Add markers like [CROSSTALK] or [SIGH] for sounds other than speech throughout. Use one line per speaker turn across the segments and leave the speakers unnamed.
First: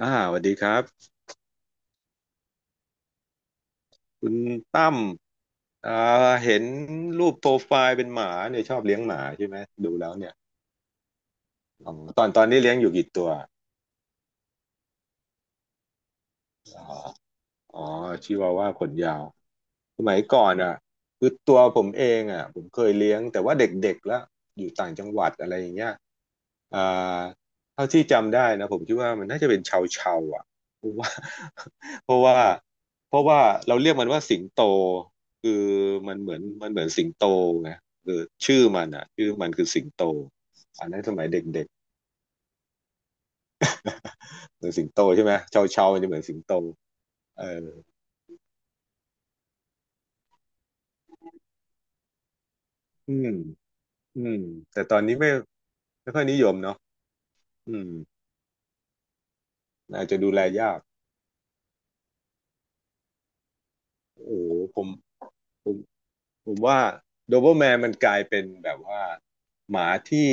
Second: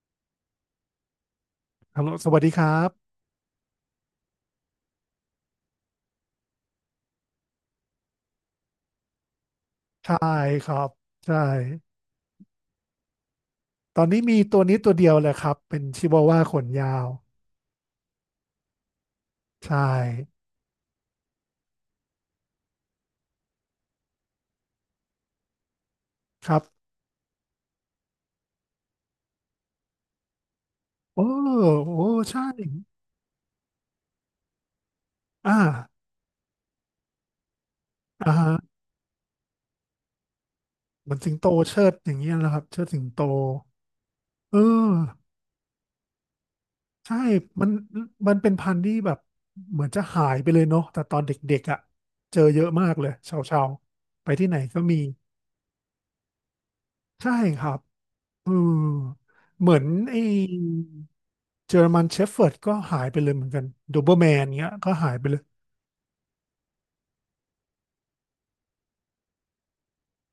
อ่าสวัสดีครับ
ฮัลโหลสวัสดีครับ
คุณตั้มอ่าเห็นรูปโปรไฟล์เป็นหมาเนี่ยชอบเลี้ยงหมาใช่ไหมดูแล้ว
ใช่
เนี่ย
ครับใช่
อ๋อตอนนี้เลี้ยงอยู่กี่ตัว
ตอนนี้มีตัวนี้ตัวเดียวเลยครับ เป็นชิวาว่าขนยาว
อ๋อชิวาว่าขนยาว
ใช่
สมัยก่อนอ่ะคือตัวผมเองอ่ะผมเคยเลี้ยงแต่ว่าเด็กๆแล้วอยู่ต่างจังหวัดอะไรอย่างเงี้ย
ครับ
อ่าเท่าที่จำได้นะผมคิดว่ามันน่าจะเป็นชาวชาวอ่ะเพราะว่า
โอ้โอ้
[LAUGHS] เพราะว่า
ใช่
เพราะว่าเราเรียกมันว่าสิงโตคื
อ่
อ
า
มันเหมือนสิงโตไงคือ
อ่าฮะ
ชื่อมันคือสิงโตอันนั้น
เห
ส
มือน
มัย
สิง
เ
โต
ด็ก
เชิดอย่างเงี้ยนะครับเชิดสิงโตเอ
ๆเหมือนสิง
อ
โตใช่ไหมชาวชาวมันจะเหมือนสิงโต
ใช่
เออ
มันมันเป็นพันธุ์ที่แบบ เหมือนจะหายไปเลยเนาะแต่ตอนเด็กๆอ่ะ เจอเยอะมากเลย
อืม
ชาวชาว
อื
ไป
ม
ที่ไหนก็
แต่ตอ
มี
นนี้ไม่ค่อยนิยมเนาะ
ใช่ครั
อื
บ
ม
อืมเหมือน
อาจจะ
ไอ้
ดูแลยาก
เจอร์มันเชฟเฟิร์ดก็หายไปเลยเหมือนกันโดเบอร์
โอ้
แม
โ
น
ห
เงี้ย
ผม
ก็หายไปเลย
ผม ผมว่าโดเ b อ e แมนมันกลายเป็นแบบว่าหมาที่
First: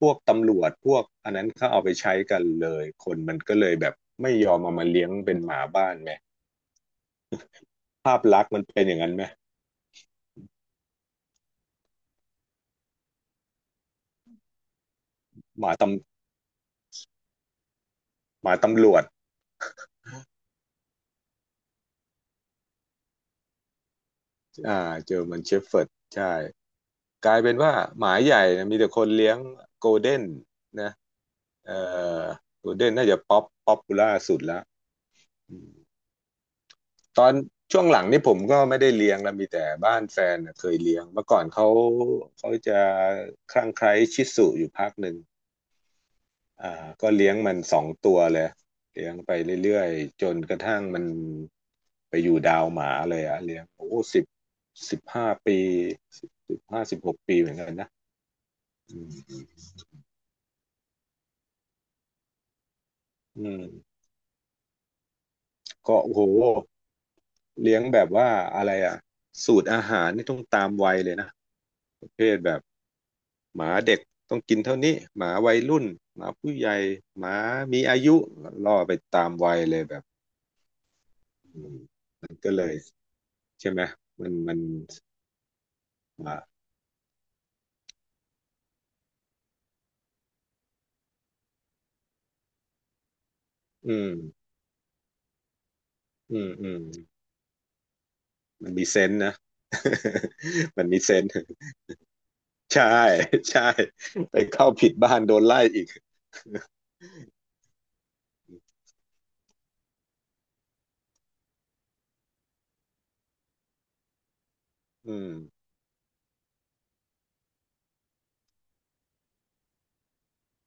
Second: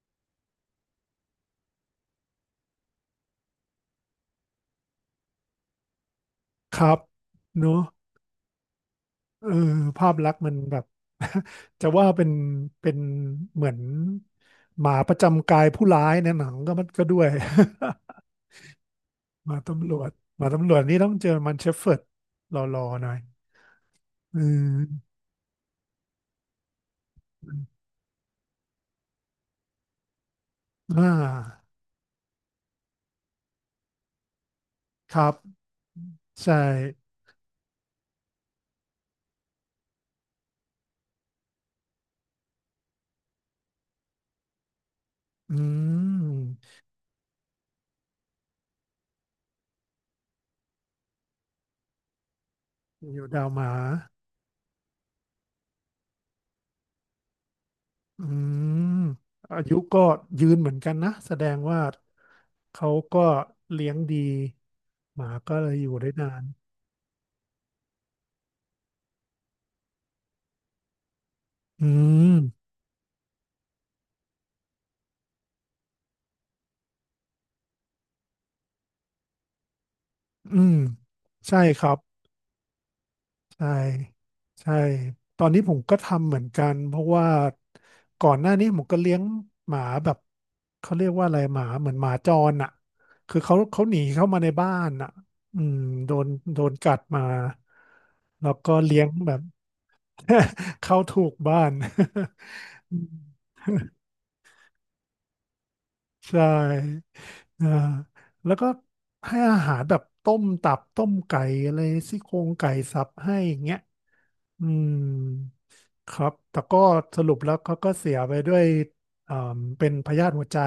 พวกตำรวจพวกอันนั้นเขาเอาไปใช้กันเลยคนมันก็เลยแบบไม่ยอมเอามาเลี้ยงเป็นหมาบ้านไหม
ครับเนอะ
ภาพลักษณ์มันเป็นอย่างนั้นไหม
เออภาพลักษณ์มันแบบ [LAUGHS] จะว่าเป็นเป็นเหมือนหมาประจำกา
ห
ย
มาต
ผู้ร้ายในหนังก็มันก็ด้วย
หมาตำรวจ
[LAUGHS] หมาตำรวจหมาตำรวจนี่ต้องเจอมันเชฟเฟิร์ดรอๆหน่อยอื
อ่า
ม
เจอมันเชฟเฟิร์ดใช่กลายเป็นว่าหมาใหญ่นะมีแต่คนเลี้ยงโกลเด้นนะ
อ่า
เอ่อโกลเด้นน่าจะป๊อปปูล่าสุดแล้ว
ครับใช่
ตอนช่วงหลังนี่ผมก็ไม่ได้เลี้ยงแล้วมีแต่บ้านแฟนน่ะเคยเลี้ยงเมื่อก่อนเขาเขาจะคลั่งไคล้ชิสุอยู่พักหนึ่ง
อืม
อ่าก็เลี้ยงมัน2 ตัวเลยเลี้ยงไปเรื่อยๆจนกระทั่งมันไปอยู่ดาวหมา
อ
เลย
ยู่
อะ
ดาว
เลี้
ห
ยง
มา
โอ้สิบ15 ปี15-16 ปีเหมือนกันนะ
อื
อื
ม
ม
อายุก็ยืนเหมือนกันนะแสดงว่าเขาก็
อืม
เลี้ยงดีหมาก็เลยอยู่
ก็
ได้
โอ้โห
นาน
เลี้ยงแบบว่าอะไรอะสูตรอาหารนี่ต้องตามวัยเลยนะ
อื
ประเภ
ม
ทแบบ หมาเด็กต้องกินเท่านี้หมาวัยรุ่นหมาผู้ใหญ่หมามีอายุล่อไปตามวัยเลยแบบ
อืมใช่ครับ
มันก็เลย
ใช่
ใช่ไหมมัน
ใช่ตอนนี้ผมก็ทำเหมือน
อ่า
กันเพราะว่าก่อนหน้านี้ผมก็เลี้ยงหมาแบบเขาเรียกว่าอะไรหมาเหมือนหมาจรอ่ะคือเขาห
อื
นี
ม
เข้ามาในบ้านอ่ะอืมโดน
อืม
โด
อื
น
ม
กัดมาแล้ว
มั
ก็
นมีเซ
เลี้ยง
นส์
แบ
นะ
บ
[LAUGHS]
[LAUGHS]
มัน
เข้า
มีเซ
ถู
นส์
กบ้าน
ใช่
[LAUGHS] อืม
[LAUGHS] ใช่ไปเข้าผิดบ้านโดนไล่อีก
ใช่
[LAUGHS]
อ่าแล้วก็ให้อาหารแบบต้มตับต้มไก่อะไรซี่โครงไก่สับให้อย่างเงี้ยอืม
อืม
ครับแต่ก็สรุปแล้วเขาก็เสียไปด้วยอ่าเป็นพยาธิหัวใจ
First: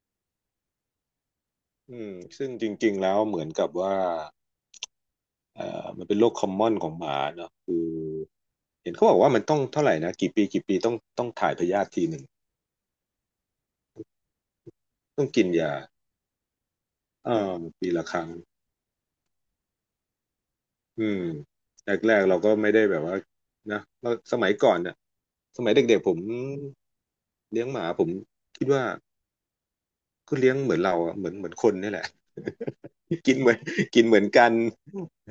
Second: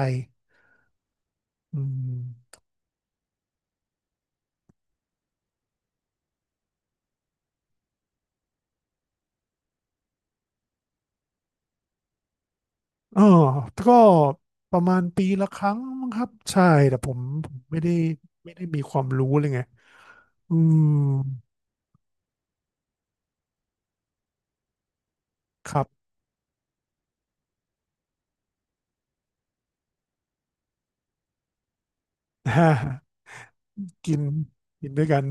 อื
อืมซึ่ง
ม
จริงๆแล้วเหมือนกับว่ามันเป็นโรคคอมมอนของหมาเนอะคือเห็นเขาบอกว่ามันต้องเท่าไหร่นะกี่ปีกี่ปีต้องถ่ายพยาธิทีหนึ่ง
อ๋อก็ประมาณ
ต้
ปี
องกิ
ละ
น
ครั้
ยา
งมั้งครับใช่แต่ผม
เอ
ผ
อ
มไม่
ปี
ได้
ละครั้ง
มีความรู้เลยไงอืม
อืมแรกๆเราก็ไม่ได้แบบว่านะเราสมัยก่อนเนี่ยสมั
ค
ย
รับ
เด็กๆผมเลี้ยงหมาผมคิดว่า ก็เลี้ยงเหมือนเราอะเหมือนเหมือนคนนี่แหละ
[LAUGHS]
[LAUGHS] กินเหมือนกิน
กิ
เห
น
มือนกัน
กินด้วยกัน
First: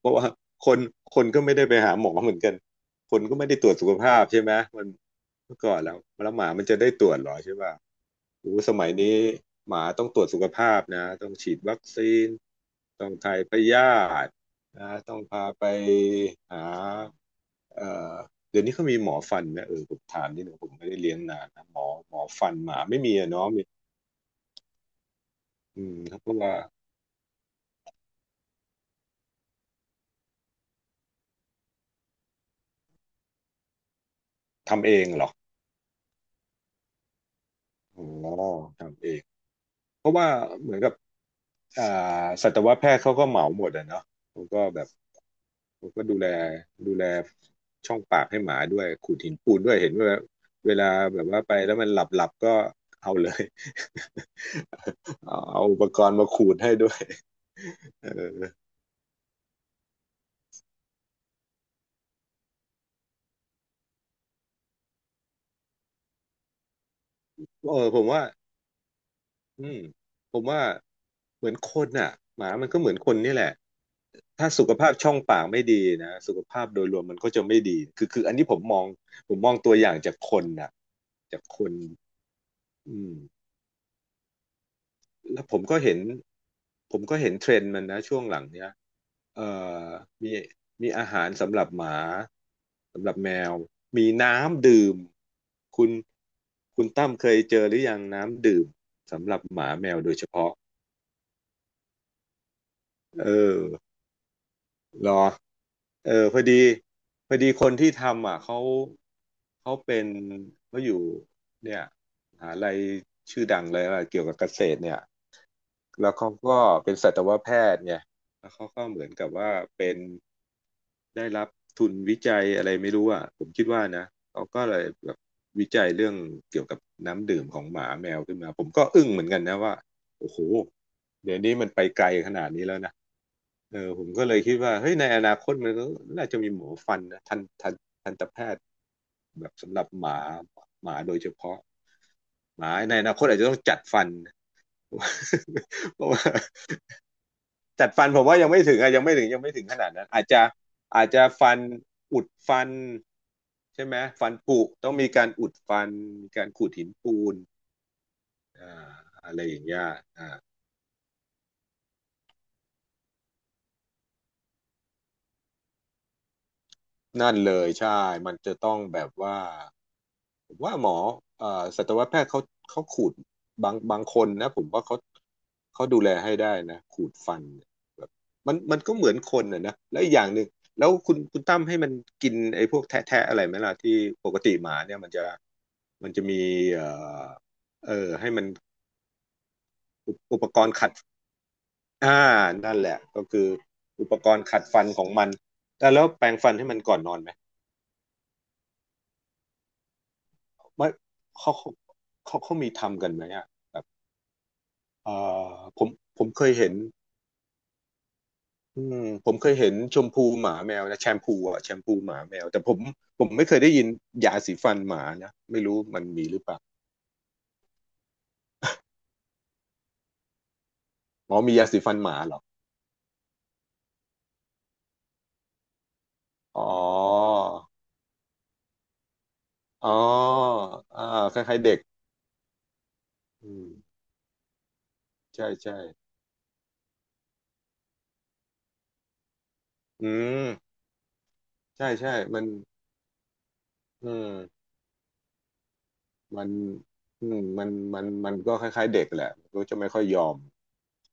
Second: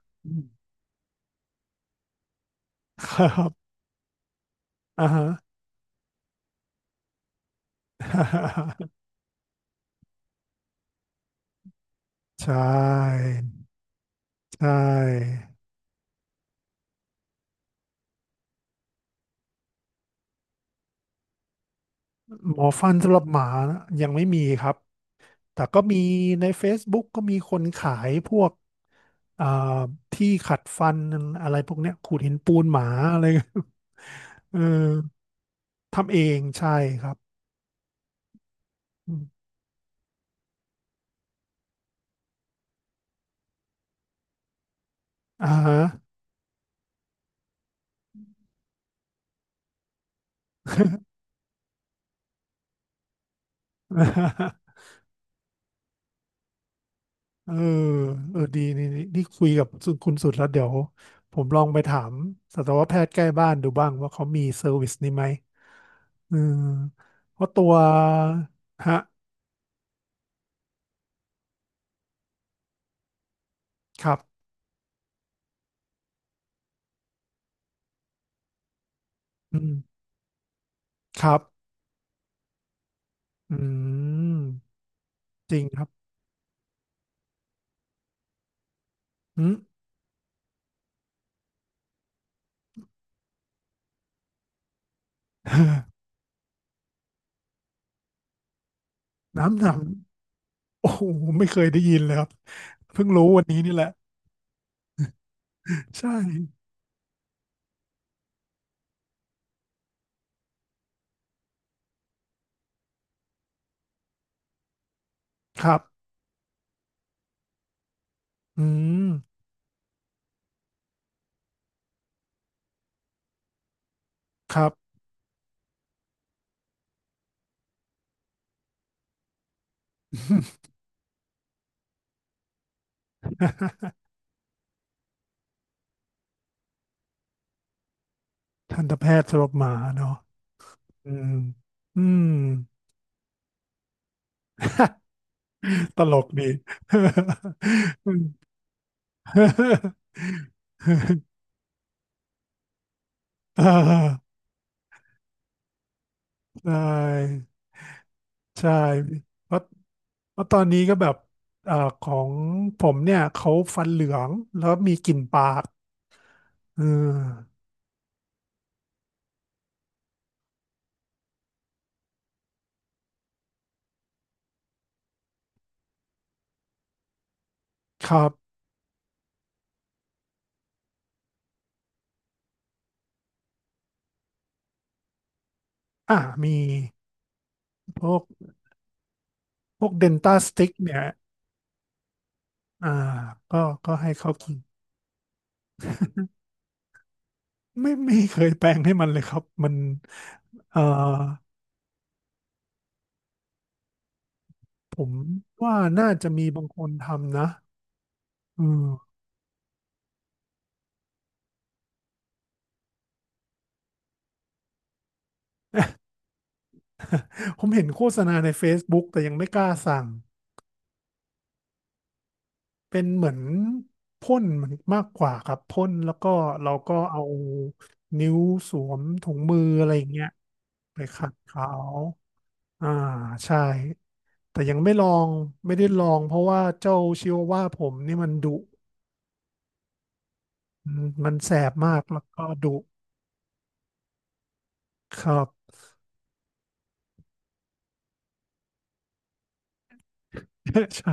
เพราะว่า
อืม
คนคนก็ไม่ได้ไปหาหมอเหมือนกันค
ค
น
รั
ก็ไม่ได้ต
บ
รวจสุขภาพใช่ไหมมัน
อ่าฮะ
เมื่อก่อนแล้วแล้วหมามันจะได้ตรวจเหรอใช่ป่ะโอ้ส
[LAUGHS]
มัยนี้หมาต้องตรวจสุขภาพนะต้องฉีดวัคซีน
ใช
ต้อง
่
ถ่ายพยาธิ
ใช
นะต้อง
่
พาไปหาเอ่อเดี๋ยวนี้เขามีหมอฟันไหมเออผมถามนิดหนึ่งผมไม่ได้เลี้ยงนานนะหมอฟัน
หมอ
หมา
ฟัน
ไม่
สำ
มี
หรับ
อะ
หมา
เนาะ
นะยังไม่มีครับแต่ก็
อื
มี
มเขาก็
ใน
ว่า
Facebook ก็มีคนขายพวกอ่าที่ขัดฟันอะไรพวกเนี้ยขูดหินปูนหมาอะไร [LAUGHS] เออ
ทำเองเหรอ
ทำเองใช่ครับ
อ๋อทำเอ
อ
ง
ม
เพราะว่าเหมือนกับอ่าสัตวแพทย์เขาก็เหมาหมดอะเนาะเขาก็แบบ
อ่าฮะ
เขาก็ดูแลช่องปากให้หมาด้วยขูดหินปูนด้วยเห็นว่าเวลาแบบว่าไปแล้วมันหลับหลับก็เอาเลย [LAUGHS] เอาอุปกรณ์มาขูดให้ด้วย
เออ
เอ
เออ ดี
อ
นี่นี่นี่คุยกับคุณสุดแล้วเดี๋ยวผมลองไปถามสัตวแพทย์ใกล้บ้านดูบ้างว่าเขามีเซอร์วิสนี้ไหม เออเพราะตัว
เออ
ฮะ
อืมผมว่าเหมือนคนอ่ะหมามันก็เหมือนคนนี่แหละ
ครับ
ถ้าสุขภาพช่องปากไม่ดีนะสุขภาพโดยรวมมันก็จะไม่ดีคืออันนี้ผมมอง
อื
ตั
ม
วอย่างจากคนน่ะ
ครั
จากค
บ
นอืม
อืม
แล้ว
จ
ผ
ริ
ม
ง
ก็
ครับ
เห็นผมก็เห็นเทรนด์มันนะช่วงหลังเนี้ย
อื
เอ่
ม
อมีมีอาหารสำหรับหมาสำหรับแมวมีน้ำดื่มคุณ
[LAUGHS]
คุณตั้มเคยเจอหรือยังน้ำดื่มสำหรับ
น้ำ
ห
หน
มาแมวโดยเฉ
ำ
พาะ
โอ้โห ไม่เคยได้ยินเลยครับ เพิ่งรู้
เอ
วันนี้
อ
นี่แหละ
เหรอ
ใช่
เออพอดีพอดีคนที่ทำอ่ะเขาเป็นเขาอยู่เนี่ยมหาลัยชื่อดังเลยอะไรเกี่ยวกับเกษตรเนี่ย
ครับ
แล้วเขาก็เป็นสัตวแพทย์ไงแล้ว
อื
เขาก็เห
ม
มือนกับว่าเป็นได้รับทุนวิจัยอะไรไม่รู้อ่ะผมคิดว่านะเขา
ค
ก็
รับ
เลยแบบวิจัยเรื่องเกี่ยวกับน้ำดื่มของหมาแมวขึ้นมาผมก็อึ้งเหมือนกันนะว่าโอ้โหเดี๋ยวนี้มันไปไกลขนาดนี้แล้วนะ เออผมก็เลยคิดว่าเฮ้ยในอนาคตมันก็น่าจะมีหมอฟันนะทันตแพทย์
[LAUGHS] ทันตแพทย์สำห
แบ
รับ
บ
หมา
สำหรับห
เนาะ
มาหมา
อื
โดยเฉ
ม
พาะ
อืม
หมาในอนาคตอาจจะต้องจัดฟัน
[LAUGHS]
[LAUGHS]
ต
เพราะ
ล
ว่า
กดี
จัดฟันผมว่ายังไม่ถึงขนาด
[LAUGHS]
นั้นอาจจะฟันอุดฟัน
อ่
ใช่ไหม
า
ฟันผุต้องมีการอุดฟันมีการ
ใช
ขูดหินปูน
่
อ่า
ใช่
อะไร
เพ
อ
ราะ
ย่างเงี้ยอ่า
เพราะตอนนี้ก็แบบอ่าของผมเนี่ยเขาฟันเหลืองแล้วมีกลิ่นปากเ
นั่น
ออ
เลยใช่มันจะต้องแบบว่าผมว่าหมอเอ่อสัตวแพทย์เขาขูดบางคนนะผมว่าเขาดูแลให้ได้นะขูดฟันเนี่ยแบ
ค
บ
รับ
มันก็เหมือนคนอ่ะนะแล้วอีกอย่างหนึ่งแล้วคุณตั้มให้มันกินไอ้พวกแทะอะไรไหมล่ะที่ปกติหมาเนี่ยมันจะ
อ่า
มี
มี
เอ่อ
พวก
ให้มัน
พวกเดนต้า
อุป
ส
ก
ติ๊
ร
ก
ณ์ขัด
เนี่ย
อ่านั่น
อ่า
แหละก็คือ
ก็ก็
อุ
ให้
ปก
เขา
รณ์
กิน
ขัดฟันของมันแล้วแปรงฟันให้มันก่อนนอนไหม
ไม่เคยแปลงให้มันเลยครับ มันเอ่อ
ไม่เขาเขามีทำกันไหมอ่ะแบบ
ผ
เอ
ม
อ
ว่า
ผม
น่าจะ
เค
มี
ย
บาง
เห็น
คนทำนะอื
อื
ม
มผมเคยเห็นชมพูหมาแมวนะแชมพูอ่ะแชมพูหมาแมวแต่ผมไม่เคยได้ยินยาสีฟันหมานะไม่รู้มันมีหรือเปล่า
ผมเห็นโฆษณาใน Facebook แต่ยังไม่กล้าสั่ง
อ๋อมียาสีฟันหมาเหรอ
เป็นเหมือนพ่นเหมือนมากกว่าครับพ่นแล้วก็
อ๋อ
เราก็เอานิ้วสวมถุงมืออะ
อ๋อ
ไรอย่างเงี้ยไป
อ่า
ขัด
คล้ายๆ
เขา
เด็ก
อ่า
อื
ใช่
ม
แต่ยังไม่ลอง
ใช่
ไม่
ใช่
ได้ลองเพราะว่าเจ้าชิวาว่าผมนี่มันดุ
อืม
อืมมันแสบ
ใช่
มาก
ใช่
แล้ว
มั
ก็
น
ดุ
อืม
ครับ
มันอืมมันมันก็คล้ายๆเด็กแหละก็จะไม่ค่อยยอม
[LAUGHS] ใช่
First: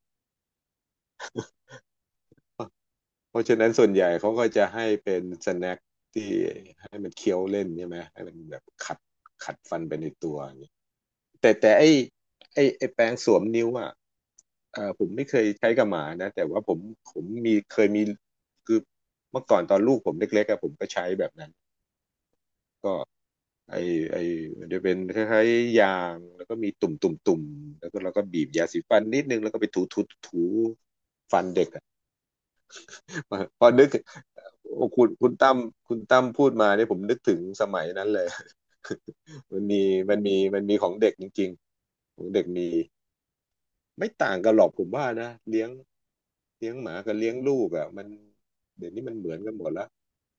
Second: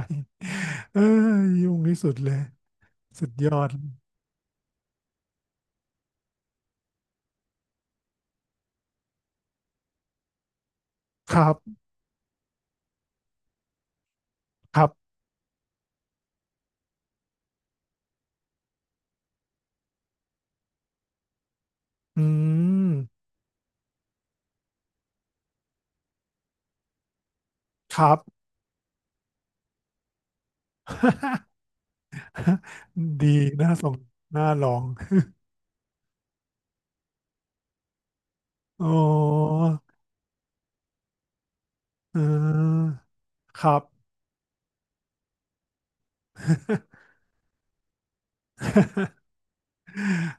เอ้ยยุ่งที่สุดเลยสุด
เพราะ
ยอ
ฉะนั้
ด
นส่วนใหญ่เขาก็จะให้เป็นสแน็คที่ให้มันเคี้ยวเล่นใช่ไหมให้มันแบบขัดฟันไปในตัวอย่างนี้
ครั
แต่
บ
ไอ้แปรงสวมนิ้วอ่ะ
ครับ
ผมไม่เคยใช้กับหมานะแต่ว่าผมผมมีเคยมีคือเมื่อก่อนตอนลูกผมเล็กๆอะผมก็ใช้แบบนั้น
อืม
ก็ไอไอมันจะเป็นคล้ายๆยางแล้วก็มีตุ่มตุ่มแล้ว
ค
ก็
รั
เรา
บ
ก็บีบยาสีฟันนิดนึงแล้วก็ไปถูถูฟัน
[LAUGHS]
เด็กอะ
[LAUGHS] ดี
[LAUGHS] พอ
น่าส
นึก
งน่าลอง
โอ้คุณคุณตั้มพูดมาเนี่ยผมนึกถึงสมัยนั้นเลย [LAUGHS]
[LAUGHS] อ๋อ
มันมีมันมีของเด็กจริง
เ
ๆของเด็กมี
ออครับ
ไม่ต่างกันหรอกผมว่านะเลี้ยงหมากับเลี้ยงลูกอ่ะมันเดี๋ยวนี้มันเหมือ
[LAUGHS]
นกันหมดละ [LAUGHS]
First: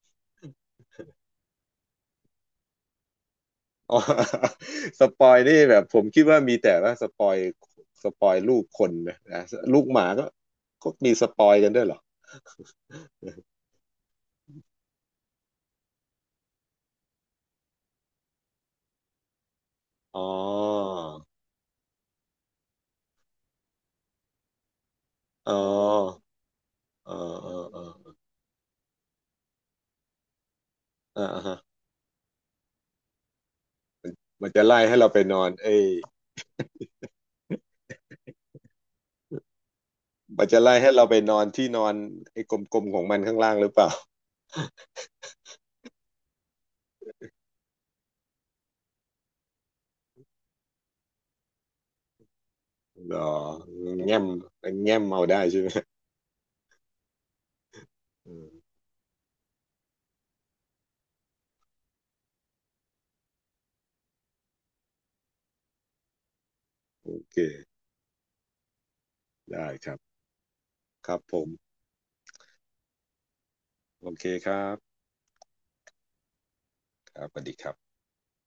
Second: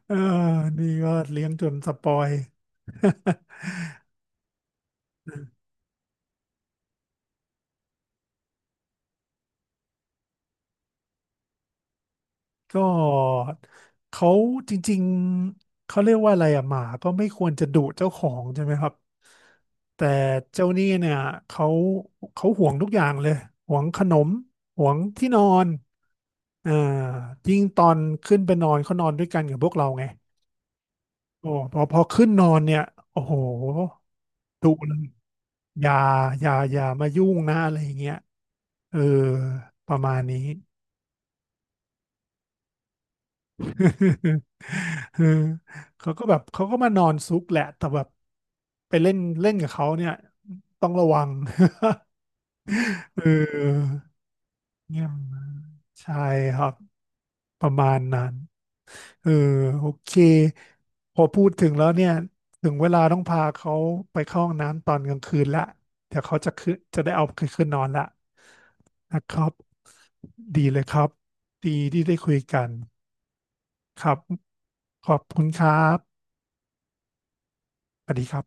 เออนี่ก็เลี้ยงจนสปอย [LAUGHS]
อ๋อ [LAUGHS] สปอยนี่แบบผมคิดว่ามีแต่ว่าสปอยลูกคนนะนะลูกหมาก็มีสปอยกันด้วยเหรอ
ก็เขาจริงๆเขาเรียกว่าอะไรอะหมาก็ไม่ควรจะดุเจ้าของใช่ไหมครับแต่
[LAUGHS] อ๋
เจ้านี่
อ
เนี่ยเขาเขาห่วงทุกอย่างเลยห่วงขนมห่วงที่นอ
อ๋อ
นอ่า
อ๋ออ๋อ
ยิ่งต
อ๋
อน
อ
ขึ้นไปนอนเขานอนด้วยกันกับพวกเราไง
อออ่า
โอ้
ฮะ
พอขึ้นนอนเนี่ยโอ้โห
มันจะ
ดุ
ไล่
เล
ให้
ย
เราไปนอนเอ้
อ
ย
ย่าอย่าอย่ามายุ่งนะอะไรอย่างเงี้ยเออประมาณนี้
มันจะไล่ให้เราไปนอนที่นอนไอ้กลมๆของมันข้างล่างหรือเปล่า
[LAUGHS]
[LAUGHS]
เออเขาก็แบบเขาก็มานอนซุกแหละแต่แบบไปเล่นเล่นกับเขาเนี่ยต้องระวัง
หร
[LAUGHS] เ
อ
ออ
แง้มมันแง้
เงี้
ม
ย
เอาได้
มา
ใช่
ก
ไหม
ใช่ครับประมาณนั้น
อืม
เออโอเคพอพูดถึงแล้วเนี่ยถึงเวลาต้องพาเขาไปเข้าห้องน้ำตอนกลางคืนละเดี๋ยวเขาจะขึ้นจะได้
โอ
เอา
เค
ขึ้นนอนละนะครับ
ได้ครับ
ดีเลยครั
ค
บ
รับผม
ดีที่ได้คุยกันค
โอ
รับ
เคครับ
ขอบคุณครับ
ครับสวัสดีครับ
สวัสดีครับ